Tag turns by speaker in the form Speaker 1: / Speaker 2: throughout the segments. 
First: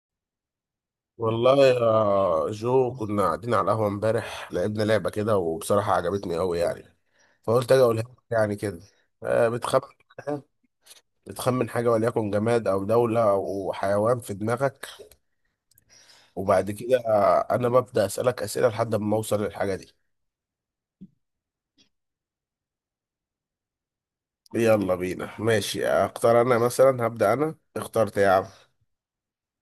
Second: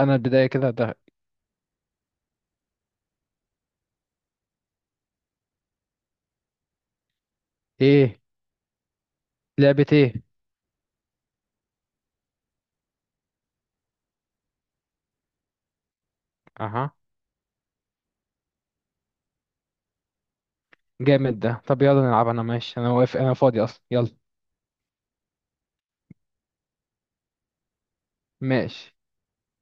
Speaker 1: انا البداية كده ده.
Speaker 2: والله يا جو كنا قاعدين على القهوة امبارح، لعبنا لعبة كده وبصراحة عجبتني أوي يعني. فقلت أجي أقولها لك
Speaker 1: ايه؟
Speaker 2: يعني كده. آه، بتخمن
Speaker 1: لعبة ايه؟
Speaker 2: حاجة بتخمن حاجة وليكن جماد أو دولة أو حيوان في دماغك. وبعد
Speaker 1: اها.
Speaker 2: كده أنا ببدأ أسألك أسئلة لحد ما أوصل للحاجة دي.
Speaker 1: جامد ده، طب يلا نلعب. انا ماشي، انا واقف، انا فاضي اصلا. يلا،
Speaker 2: يلا بينا ماشي، أختار أنا مثلا، هبدأ أنا، اخترت يا عم.
Speaker 1: ماشي.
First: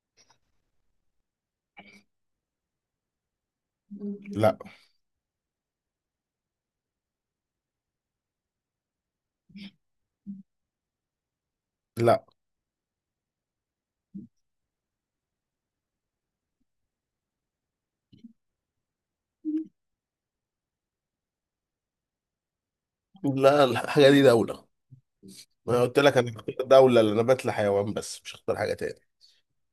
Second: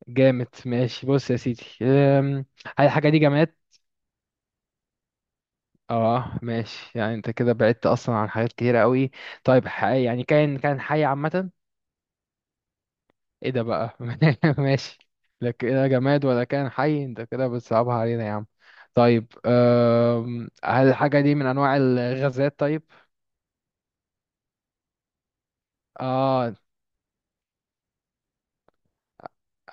Speaker 1: جامد ماشي. بص يا سيدي، هل الحاجة دي جماد؟
Speaker 2: لا
Speaker 1: اه ماشي، يعني انت كده بعدت اصلا عن حاجات كتيرة قوي. طيب، حي؟ يعني كان حي عامة؟
Speaker 2: لا
Speaker 1: ايه ده بقى ماشي. لك ايه، جماد ولا كان حي؟ انت كده بتصعبها علينا يا عم. طيب، هل الحاجة دي من انواع الغازات؟ طيب.
Speaker 2: لا، الحاجة دي دولة. أنا قلت لك أنا
Speaker 1: اه،
Speaker 2: هختار دولة لأن أنا بتلا حيوان، بس مش هختار حاجة تاني.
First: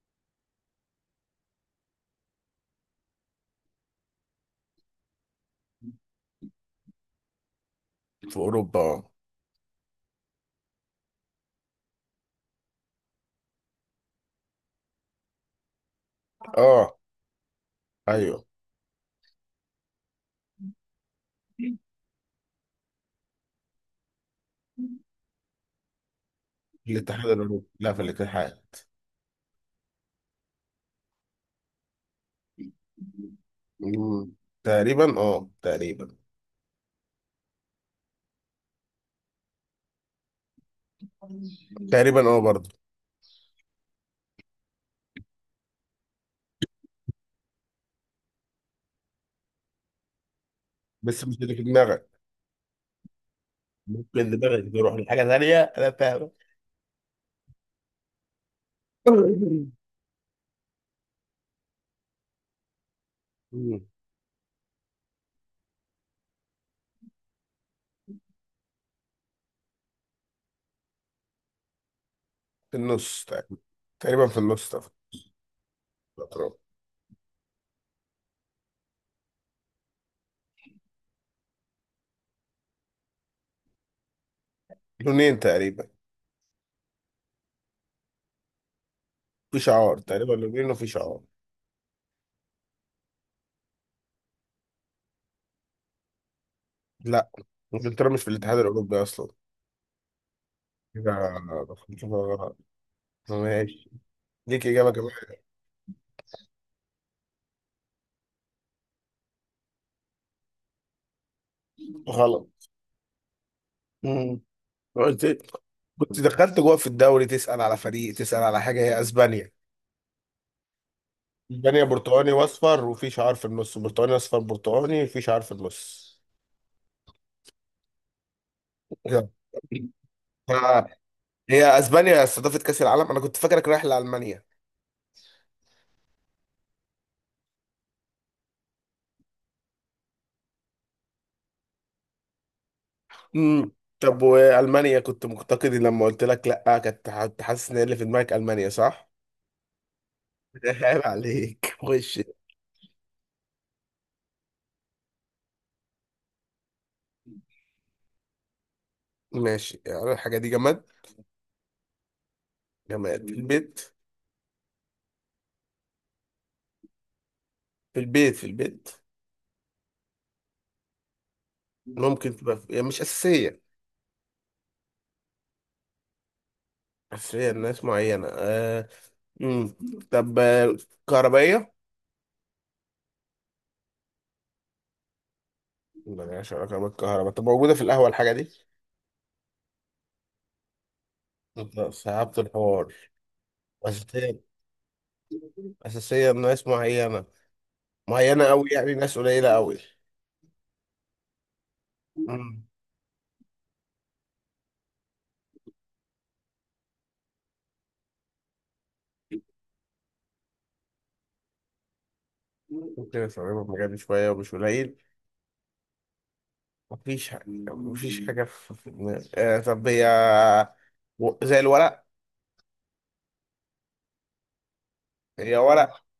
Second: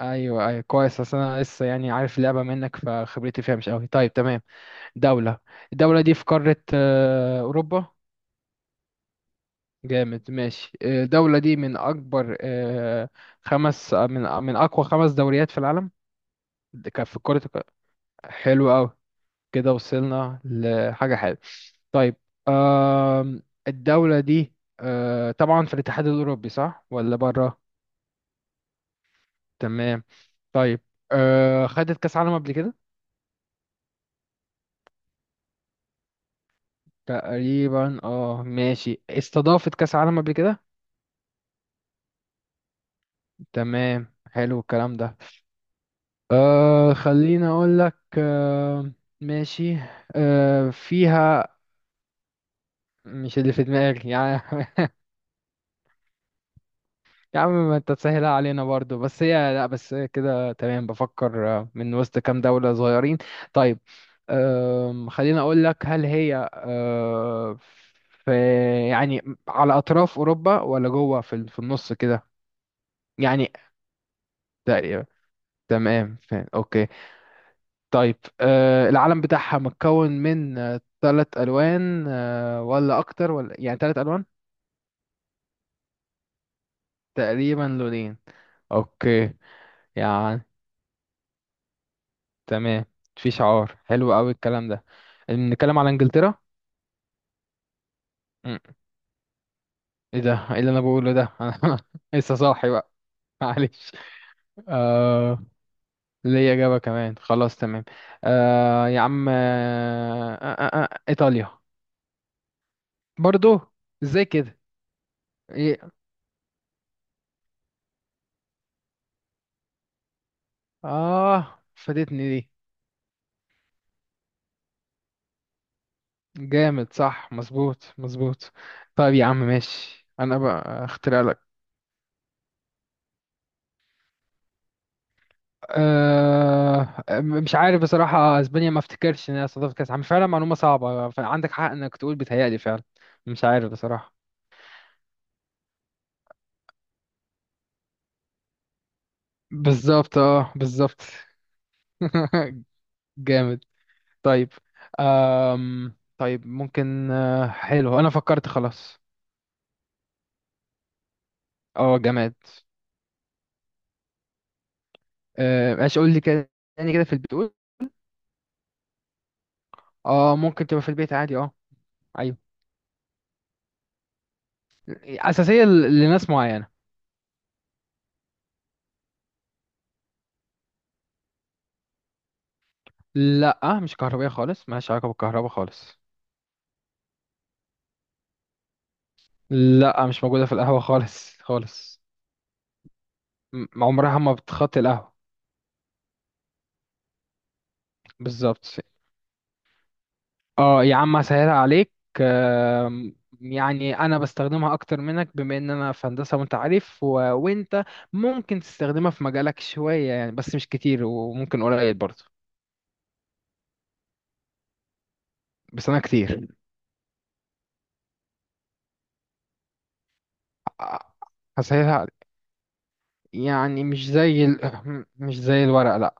Speaker 1: ايوه ايوه، كويس. اصل انا لسه يعني عارف اللعبه منك، فخبرتي فيها مش قوي. طيب تمام. دوله. الدوله دي في قاره اوروبا؟
Speaker 2: في أوروبا.
Speaker 1: جامد ماشي. الدوله دي من اكبر خمس من اقوى خمس دوريات في العالم.
Speaker 2: أه
Speaker 1: ده كان في كره الق-.
Speaker 2: أيوه.
Speaker 1: حلو قوي، كده وصلنا لحاجه حلوه. طيب. آم، الدوله دي طبعا في الاتحاد الاوروبي، صح ولا
Speaker 2: الاتحاد
Speaker 1: بره؟
Speaker 2: الأوروبي، لا في الاتحاد.
Speaker 1: تمام. طيب، خدت كاس عالم قبل كده؟
Speaker 2: مم. تقريبا، اه تقريبا.
Speaker 1: تقريبا. اه ماشي، استضافت كأس عالم قبل كده.
Speaker 2: تقريبا اه، برضه.
Speaker 1: تمام، حلو الكلام ده. خليني اقول لك. ماشي.
Speaker 2: بس مش
Speaker 1: فيها.
Speaker 2: اللي في دماغك.
Speaker 1: مش اللي في دماغي
Speaker 2: ممكن
Speaker 1: يعني
Speaker 2: دماغك تروح لحاجة ثانية، أنا فاهم.
Speaker 1: يا عم، ما انت تسهلها علينا برضو. بس هي لا، بس هي كده. تمام بفكر، من وسط كام دولة صغيرين. طيب،
Speaker 2: مم.
Speaker 1: خليني اقول لك، هل هي في يعني على اطراف اوروبا ولا جوه في النص كده
Speaker 2: في النص
Speaker 1: يعني؟
Speaker 2: تقريبا. تقريبا في النص ده.
Speaker 1: تمام فاهم، اوكي. طيب، العلم بتاعها متكون من تلات الوان ولا اكتر، ولا يعني تلات الوان؟
Speaker 2: لونين تقريبا.
Speaker 1: تقريبا لونين، اوكي.
Speaker 2: في شعار تقريبا
Speaker 1: يعني
Speaker 2: لونين، وفي شعار.
Speaker 1: تمام، في شعار، حلو قوي الكلام ده. نتكلم على انجلترا؟
Speaker 2: لا. انجلترا مش في الاتحاد
Speaker 1: مم.
Speaker 2: الأوروبي أصلا.
Speaker 1: ايه ده؟ ايه اللي انا بقوله ده؟
Speaker 2: كده.
Speaker 1: انا لسه صاحي بقى
Speaker 2: ماشي.
Speaker 1: معلش.
Speaker 2: ليك إجابة كمان.
Speaker 1: آه، ليا اجابة كمان، خلاص تمام. يا عم، ايطاليا.
Speaker 2: غلط.
Speaker 1: برضو؟ ازاي
Speaker 2: مم.
Speaker 1: كده؟
Speaker 2: قلت إيه؟
Speaker 1: إيه؟
Speaker 2: كنت دخلت جوه في الدوري تسأل على فريق، تسأل على حاجة. هي اسبانيا.
Speaker 1: اه،
Speaker 2: اسبانيا
Speaker 1: فاتتني
Speaker 2: برتقاني
Speaker 1: دي.
Speaker 2: واصفر، وفي شعار في النص برتقاني اصفر، برتقاني في شعار في النص.
Speaker 1: جامد، صح، مظبوط مظبوط. طيب يا
Speaker 2: كده.
Speaker 1: عم ماشي، انا
Speaker 2: ف-
Speaker 1: بقى اخترع لك.
Speaker 2: هي اسبانيا استضافت كأس العالم. انا كنت فاكرك رايح لألمانيا.
Speaker 1: مش عارف بصراحة، اسبانيا ما افتكرش ان هي استضافت كاس عالم فعلا. معلومة صعبة، فعندك حق انك تقول بيتهيألي فعلا. مش
Speaker 2: امم.
Speaker 1: عارف بصراحة.
Speaker 2: طب والمانيا كنت مقتقدي، لما قلت لك لا كنت حاسس ان اللي في دماغك المانيا، صح؟
Speaker 1: بالظبط، اه
Speaker 2: عيب
Speaker 1: بالظبط.
Speaker 2: عليك، خش.
Speaker 1: جامد. طيب، طيب، ممكن حلو انا فكرت خلاص.
Speaker 2: ماشي، يعني الحاجة دي جماد.
Speaker 1: اه جامد.
Speaker 2: جماد في البيت.
Speaker 1: ايش قول لي كده تاني، كده في البيت؟ قول.
Speaker 2: في البيت، في البيت.
Speaker 1: اه، ممكن تبقى في البيت عادي، اه.
Speaker 2: ممكن
Speaker 1: ايوه،
Speaker 2: تبقى يعني مش أساسية.
Speaker 1: اساسيه لناس معينه.
Speaker 2: أساسية لناس معينة. امم. طب كهربائية؟
Speaker 1: لا مش كهربائية خالص، مالهاش علاقة بالكهرباء خالص.
Speaker 2: ملهاش علاقة بالكهرباء. طب موجودة في القهوة الحاجة دي؟
Speaker 1: لا، مش موجودة في القهوة خالص
Speaker 2: طب
Speaker 1: خالص.
Speaker 2: صعبت الحوار.
Speaker 1: عمرها ما
Speaker 2: أساسية.
Speaker 1: بتخطي القهوة.
Speaker 2: أساسية ناس معينة. معينة
Speaker 1: بالظبط.
Speaker 2: أوي، يعني ناس قليلة أوي.
Speaker 1: اه يا عم، هسهلها عليك.
Speaker 2: مم.
Speaker 1: يعني انا بستخدمها اكتر منك، بما ان انا في هندسة وانت عارف، وانت ممكن تستخدمها في مجالك شوية يعني، بس مش كتير، وممكن قليل برضه.
Speaker 2: ممكن أستخدمها في مجالي شوية ومش قليل.
Speaker 1: بس انا كتير.
Speaker 2: مفيش حاجة مفيش حاجة في دماغي. طب هي.
Speaker 1: آه،
Speaker 2: زي
Speaker 1: هسهلها
Speaker 2: الورق.
Speaker 1: عليك. يعني مش
Speaker 2: هي
Speaker 1: زي الورق،
Speaker 2: ورق.
Speaker 1: لا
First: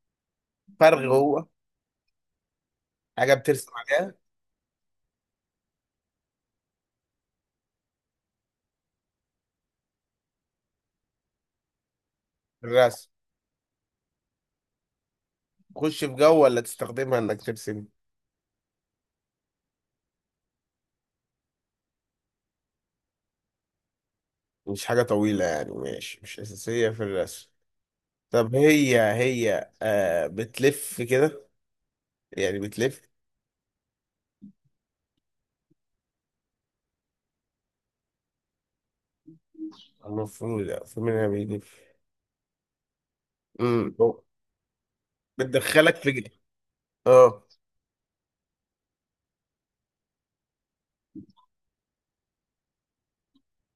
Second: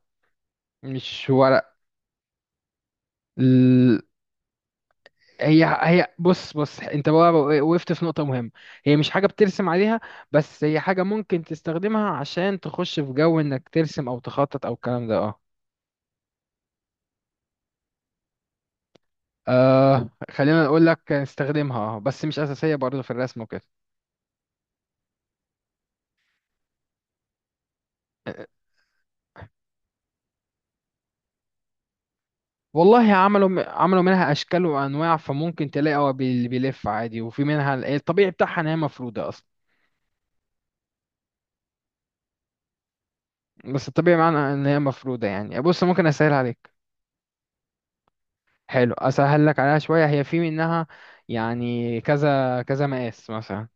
Speaker 2: فرغ
Speaker 1: مش
Speaker 2: هو. حاجة بترسم
Speaker 1: ورق.
Speaker 2: عليها.
Speaker 1: هي هي بص بص، انت بقى وقفت في نقطة مهمة. هي مش حاجة بترسم عليها، بس هي حاجة ممكن تستخدمها عشان تخش
Speaker 2: الرسم.
Speaker 1: في جو انك ترسم او تخطط او الكلام ده، اه.
Speaker 2: تخش في جو، ولا تستخدمها إنك ترسم؟
Speaker 1: آه، خلينا نقول لك استخدمها اه، بس مش أساسية برضه في الرسم وكده.
Speaker 2: مش حاجة طويلة يعني، ماشي، مش أساسية في الرسم.
Speaker 1: آه،
Speaker 2: طب هي بتلف كده، يعني بتلف.
Speaker 1: والله عملوا منها اشكال وانواع. فممكن تلاقي هو بيلف عادي، وفي منها الطبيعي بتاعها ان هي مفروده اصلا.
Speaker 2: المفروض، لا، المفروض انها بيلف.
Speaker 1: بس
Speaker 2: امم.
Speaker 1: الطبيعي معناه ان هي مفروده. يعني بص،
Speaker 2: بتدخلك
Speaker 1: ممكن
Speaker 2: في
Speaker 1: اسهل عليك.
Speaker 2: اه.
Speaker 1: حلو، اسهل لك عليها شويه. هي في منها يعني كذا كذا مقاس مثلا.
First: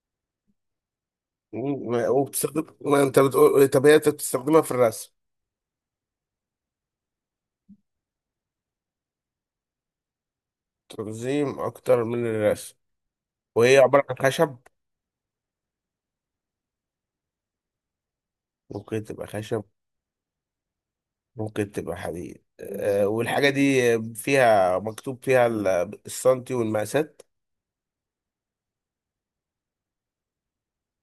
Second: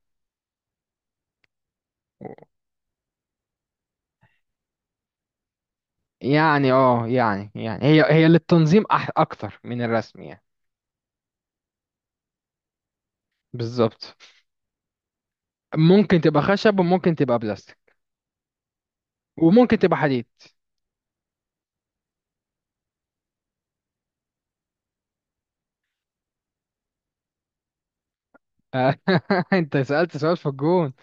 Speaker 2: وبتستخدم، ما انت بتقول. طب هي انت بتستخدمها في الرسم.
Speaker 1: يعني اه، يعني هي هي للتنظيم، اكتر من الرسم يعني.
Speaker 2: تنظيم اكتر من الرسم. وهي عبارة عن
Speaker 1: بالظبط.
Speaker 2: خشب.
Speaker 1: ممكن تبقى خشب، وممكن تبقى بلاستيك،
Speaker 2: ممكن تبقى خشب.
Speaker 1: وممكن تبقى حديد.
Speaker 2: ممكن تبقى حديد. والحاجة دي فيها مكتوب، فيها السنتي والمقاسات.
Speaker 1: آه، انت سألت سؤال في الجون.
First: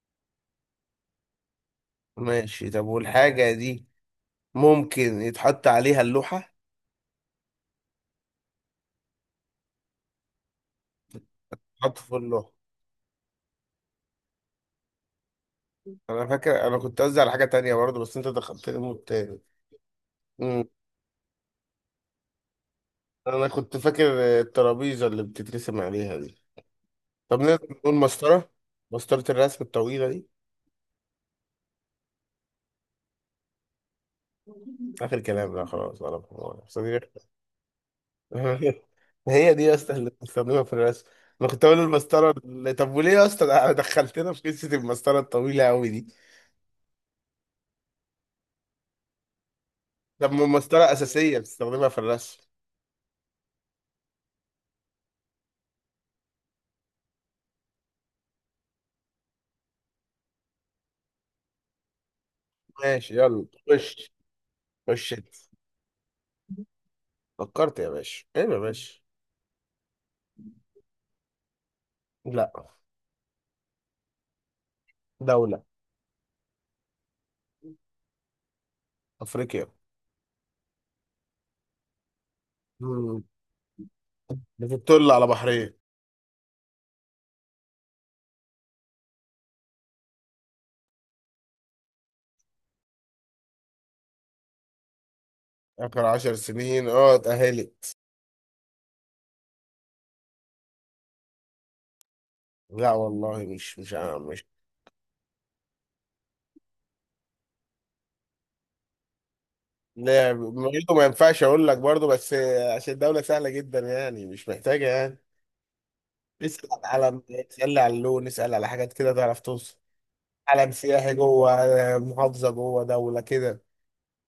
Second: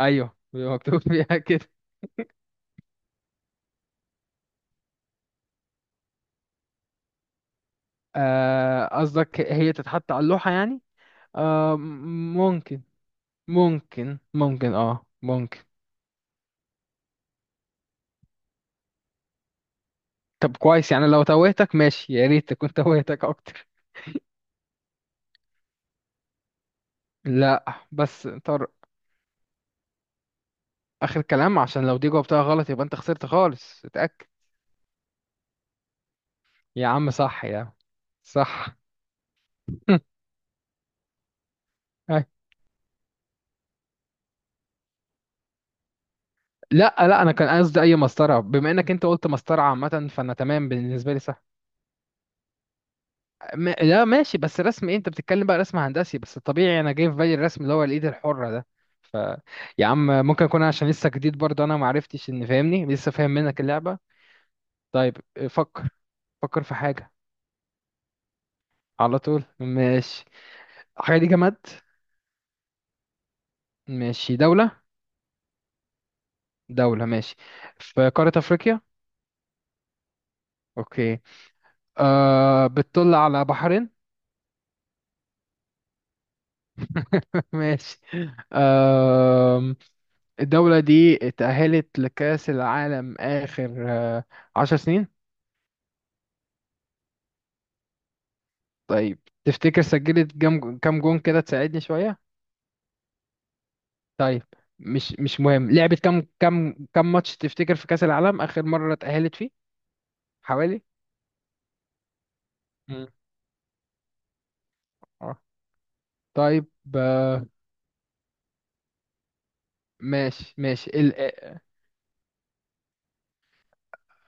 Speaker 1: ايوه، بيبقى مكتوب فيها كده.
Speaker 2: ماشي. طب والحاجة دي ممكن يتحط عليها اللوحة؟
Speaker 1: قصدك هي تتحط على اللوحة يعني؟ آه،
Speaker 2: تحط في
Speaker 1: م-
Speaker 2: اللوحة.
Speaker 1: ممكن ممكن، اه ممكن.
Speaker 2: انا فاكر انا كنت قصدي على حاجه تانية برضه، بس انت دخلتني مود تاني.
Speaker 1: طب
Speaker 2: امم.
Speaker 1: كويس يعني لو توهتك ماشي، يا ريت كنت توهتك
Speaker 2: انا
Speaker 1: اكتر.
Speaker 2: كنت فاكر الترابيزه اللي بتترسم عليها دي. طب
Speaker 1: لا
Speaker 2: نقدر نقول
Speaker 1: بس
Speaker 2: مسطره.
Speaker 1: طارق،
Speaker 2: مسطره الرسم الطويله دي.
Speaker 1: اخر كلام، عشان لو دي جاوبتها غلط يبقى انت خسرت خالص. اتاكد.
Speaker 2: اخر كلام لا، خلاص، ولا بحوار.
Speaker 1: يا
Speaker 2: صديق.
Speaker 1: عم صح، يا عم صح.
Speaker 2: هي دي يا اسطى اللي بنستخدمها في الرسم. انا كنت اقول
Speaker 1: أي.
Speaker 2: المسطره طب وليه يا اسطى ده دخلتنا في قصه المسطره الطويله قوي دي؟
Speaker 1: لا لا، انا كان قصدي اي مسطره، بما انك انت قلت مسطره عامه
Speaker 2: طب
Speaker 1: فانا
Speaker 2: ما
Speaker 1: تمام
Speaker 2: المسطره
Speaker 1: بالنسبه لي،
Speaker 2: اساسيه،
Speaker 1: صح.
Speaker 2: بتستخدمها في الرسم.
Speaker 1: لا ماشي، بس رسم ايه انت بتتكلم بقى؟ رسم هندسي؟ بس الطبيعي انا جاي في بالي الرسم اللي هو الايد الحره ده. ف يا عم، ممكن اكون عشان لسه جديد برضه، انا ما عرفتش ان فاهمني لسه
Speaker 2: ماشي
Speaker 1: فاهم
Speaker 2: يلا،
Speaker 1: منك اللعبه.
Speaker 2: خش. خش
Speaker 1: طيب،
Speaker 2: انت.
Speaker 1: فكر فكر في حاجه.
Speaker 2: فكرت يا باشا؟ ايه يا باشا؟
Speaker 1: على طول ماشي. الحاجه دي جماد؟
Speaker 2: لا.
Speaker 1: ماشي. دوله؟
Speaker 2: دوله.
Speaker 1: دولة ماشي. في قارة أفريقيا.
Speaker 2: افريقيا.
Speaker 1: أوكي. آه، بتطل
Speaker 2: مم.
Speaker 1: على بحرين؟
Speaker 2: بتطل على بحرية.
Speaker 1: ماشي. آه، الدولة دي اتأهلت لكأس العالم آخر 10 سنين؟
Speaker 2: آخر 10 سنين، اه، اتأهلت.
Speaker 1: طيب، تفتكر سجلت كام جون كده، تساعدني شوية؟
Speaker 2: لا والله، مش، مش،
Speaker 1: طيب،
Speaker 2: مش.
Speaker 1: مش مهم. لعبت كام ماتش تفتكر في كأس العالم آخر مرة اتأهلت فيه؟
Speaker 2: لا
Speaker 1: حوالي.
Speaker 2: برضه، ما ينفعش أقول لك برضه، بس. عشان
Speaker 1: مم.
Speaker 2: دولة سهلة جدا يعني، مش محتاجة يعني.
Speaker 1: اه طيب.
Speaker 2: اسأل على العلم،
Speaker 1: آه
Speaker 2: اسأل على اللون، اسأل على حاجات كده تعرف توصل.
Speaker 1: ماشي
Speaker 2: علم
Speaker 1: ماشي
Speaker 2: سياحي جوه. محافظة جوه دولة كده.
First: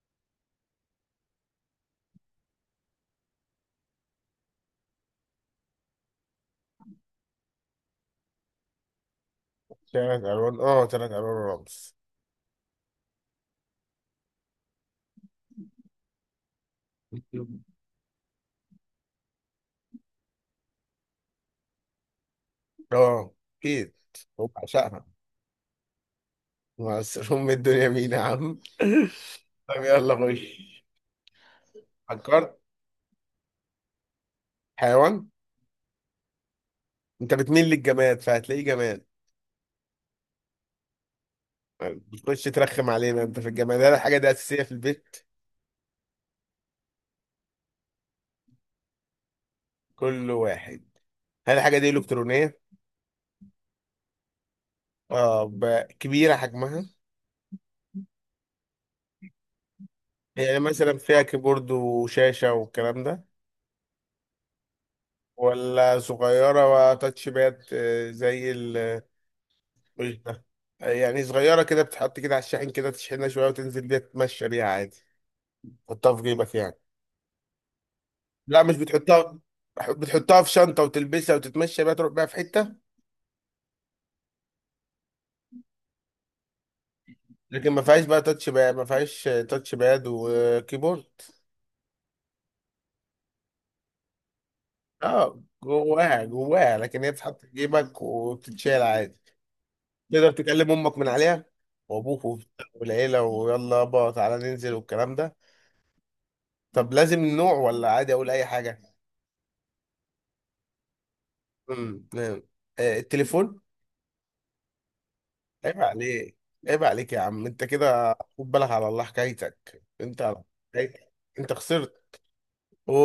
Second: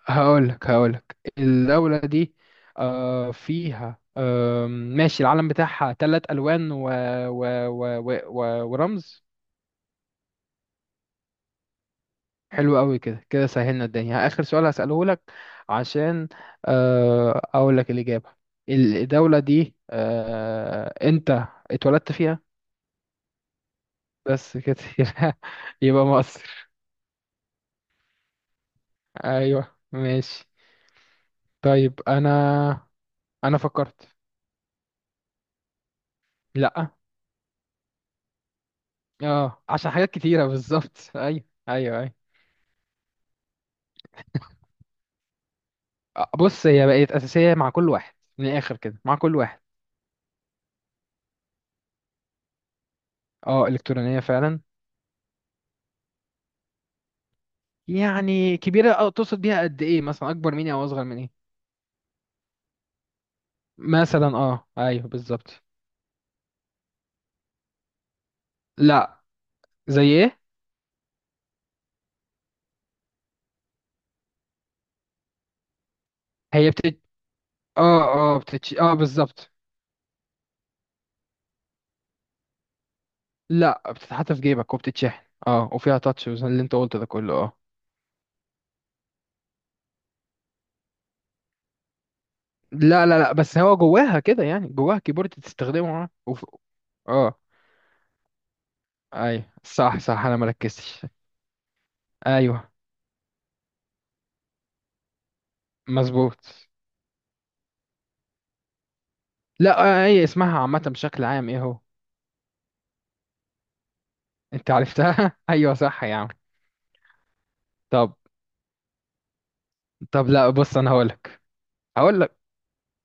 Speaker 1: هقولك الدولة دي فيها. ماشي. العلم بتاعها تلات ألوان ورمز.
Speaker 2: 3 ألوان، اه، 3 ألوان. رمز.
Speaker 1: حلو قوي، كده كده سهلنا الدنيا. آخر سؤال هسأله لك، عشان أقول لك الإجابة. الدولة دي أنت اتولدت فيها؟
Speaker 2: اه أكيد،
Speaker 1: بس كده
Speaker 2: وبعشقها.
Speaker 1: يبقى مصر.
Speaker 2: بس أم الدنيا مين يا عم؟
Speaker 1: أيوه
Speaker 2: طب يلا
Speaker 1: ماشي.
Speaker 2: خش.
Speaker 1: طيب أنا
Speaker 2: فكرت.
Speaker 1: أنا فكرت.
Speaker 2: حيوان.
Speaker 1: لأ،
Speaker 2: انت بتميل للجماد فهتلاقيه جماد.
Speaker 1: اه عشان حاجات كتيرة بالظبط. أيوه أيوه أيوه.
Speaker 2: بتخش ترخم علينا انت في الجماد؟ هل الحاجه دي اساسيه في البيت؟
Speaker 1: بص هي بقت اساسيه مع كل واحد، من الاخر كده، مع كل واحد.
Speaker 2: كل واحد. هل الحاجه دي الكترونيه؟
Speaker 1: اه، الكترونيه فعلا.
Speaker 2: اه. كبيره حجمها؟
Speaker 1: يعني كبيره. اه، تقصد بيها قد ايه مثلا، اكبر
Speaker 2: يعني
Speaker 1: مني او
Speaker 2: مثلا
Speaker 1: اصغر
Speaker 2: فيها
Speaker 1: مني؟
Speaker 2: كيبورد وشاشه والكلام ده؟
Speaker 1: مثلا، اه ايوه بالظبط.
Speaker 2: ولا صغيره وتاتش باد زي ال.
Speaker 1: لا. زي
Speaker 2: مش
Speaker 1: ايه؟
Speaker 2: ده. يعني صغيره كده، بتحط كده على الشاحن كده، تشحنها شويه وتنزل بيها تتمشى بيها عادي. تحطها في جيبك
Speaker 1: هي
Speaker 2: يعني.
Speaker 1: اه اه
Speaker 2: لا،
Speaker 1: بتتش،
Speaker 2: مش
Speaker 1: اه
Speaker 2: بتحطها.
Speaker 1: بالظبط.
Speaker 2: بتحطها في شنطه وتلبسها وتتمشى بيها، تروح بيها في حته.
Speaker 1: لا، بتتحط في جيبك وبتتشحن اه، وفيها تاتش اللي انت قلته ده كله، اه.
Speaker 2: لكن ما فيهاش بقى تاتش باد. ما فيهاش تاتش باد وكيبورد.
Speaker 1: لا لا لا، بس هو جواها كده يعني، جواها كيبورد
Speaker 2: اه
Speaker 1: تستخدمه، اه.
Speaker 2: جواها جواها، لكن هي
Speaker 1: اه
Speaker 2: بتتحط في جيبك وبتتشال عادي.
Speaker 1: ايوه، صح صح،
Speaker 2: تقدر
Speaker 1: انا
Speaker 2: تكلم امك
Speaker 1: مركزتش.
Speaker 2: من عليها، وابوك وبتاع
Speaker 1: ايوه
Speaker 2: والعيله، ويلا يابا تعالى ننزل والكلام ده.
Speaker 1: مظبوط.
Speaker 2: طب لازم نوع، ولا عادي اقول اي حاجه؟
Speaker 1: لا، هي اسمها عامة، بشكل عام ايه هو؟
Speaker 2: نعم. التليفون.
Speaker 1: انت عرفتها ايوه
Speaker 2: عيب
Speaker 1: صح يا عم.
Speaker 2: عليك. عيب عليك يا عم، انت كده
Speaker 1: طب
Speaker 2: خد بالك على الله، حكايتك انت
Speaker 1: طب،
Speaker 2: على.
Speaker 1: لا بص، انا
Speaker 2: حكايتك،
Speaker 1: هقولك
Speaker 2: انت خسرت.
Speaker 1: هقولك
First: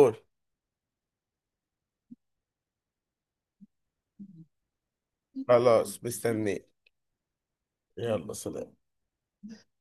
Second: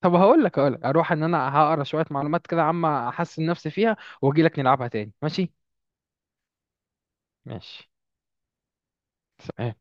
Speaker 1: طب هقولك هقولك اروح ان انا هقرا شوية معلومات كده عامة، احسن نفسي فيها، واجيلك نلعبها تاني ماشي.
Speaker 2: خلاص مستنيك.
Speaker 1: ماشي
Speaker 2: يلا سلام.
Speaker 1: سلام.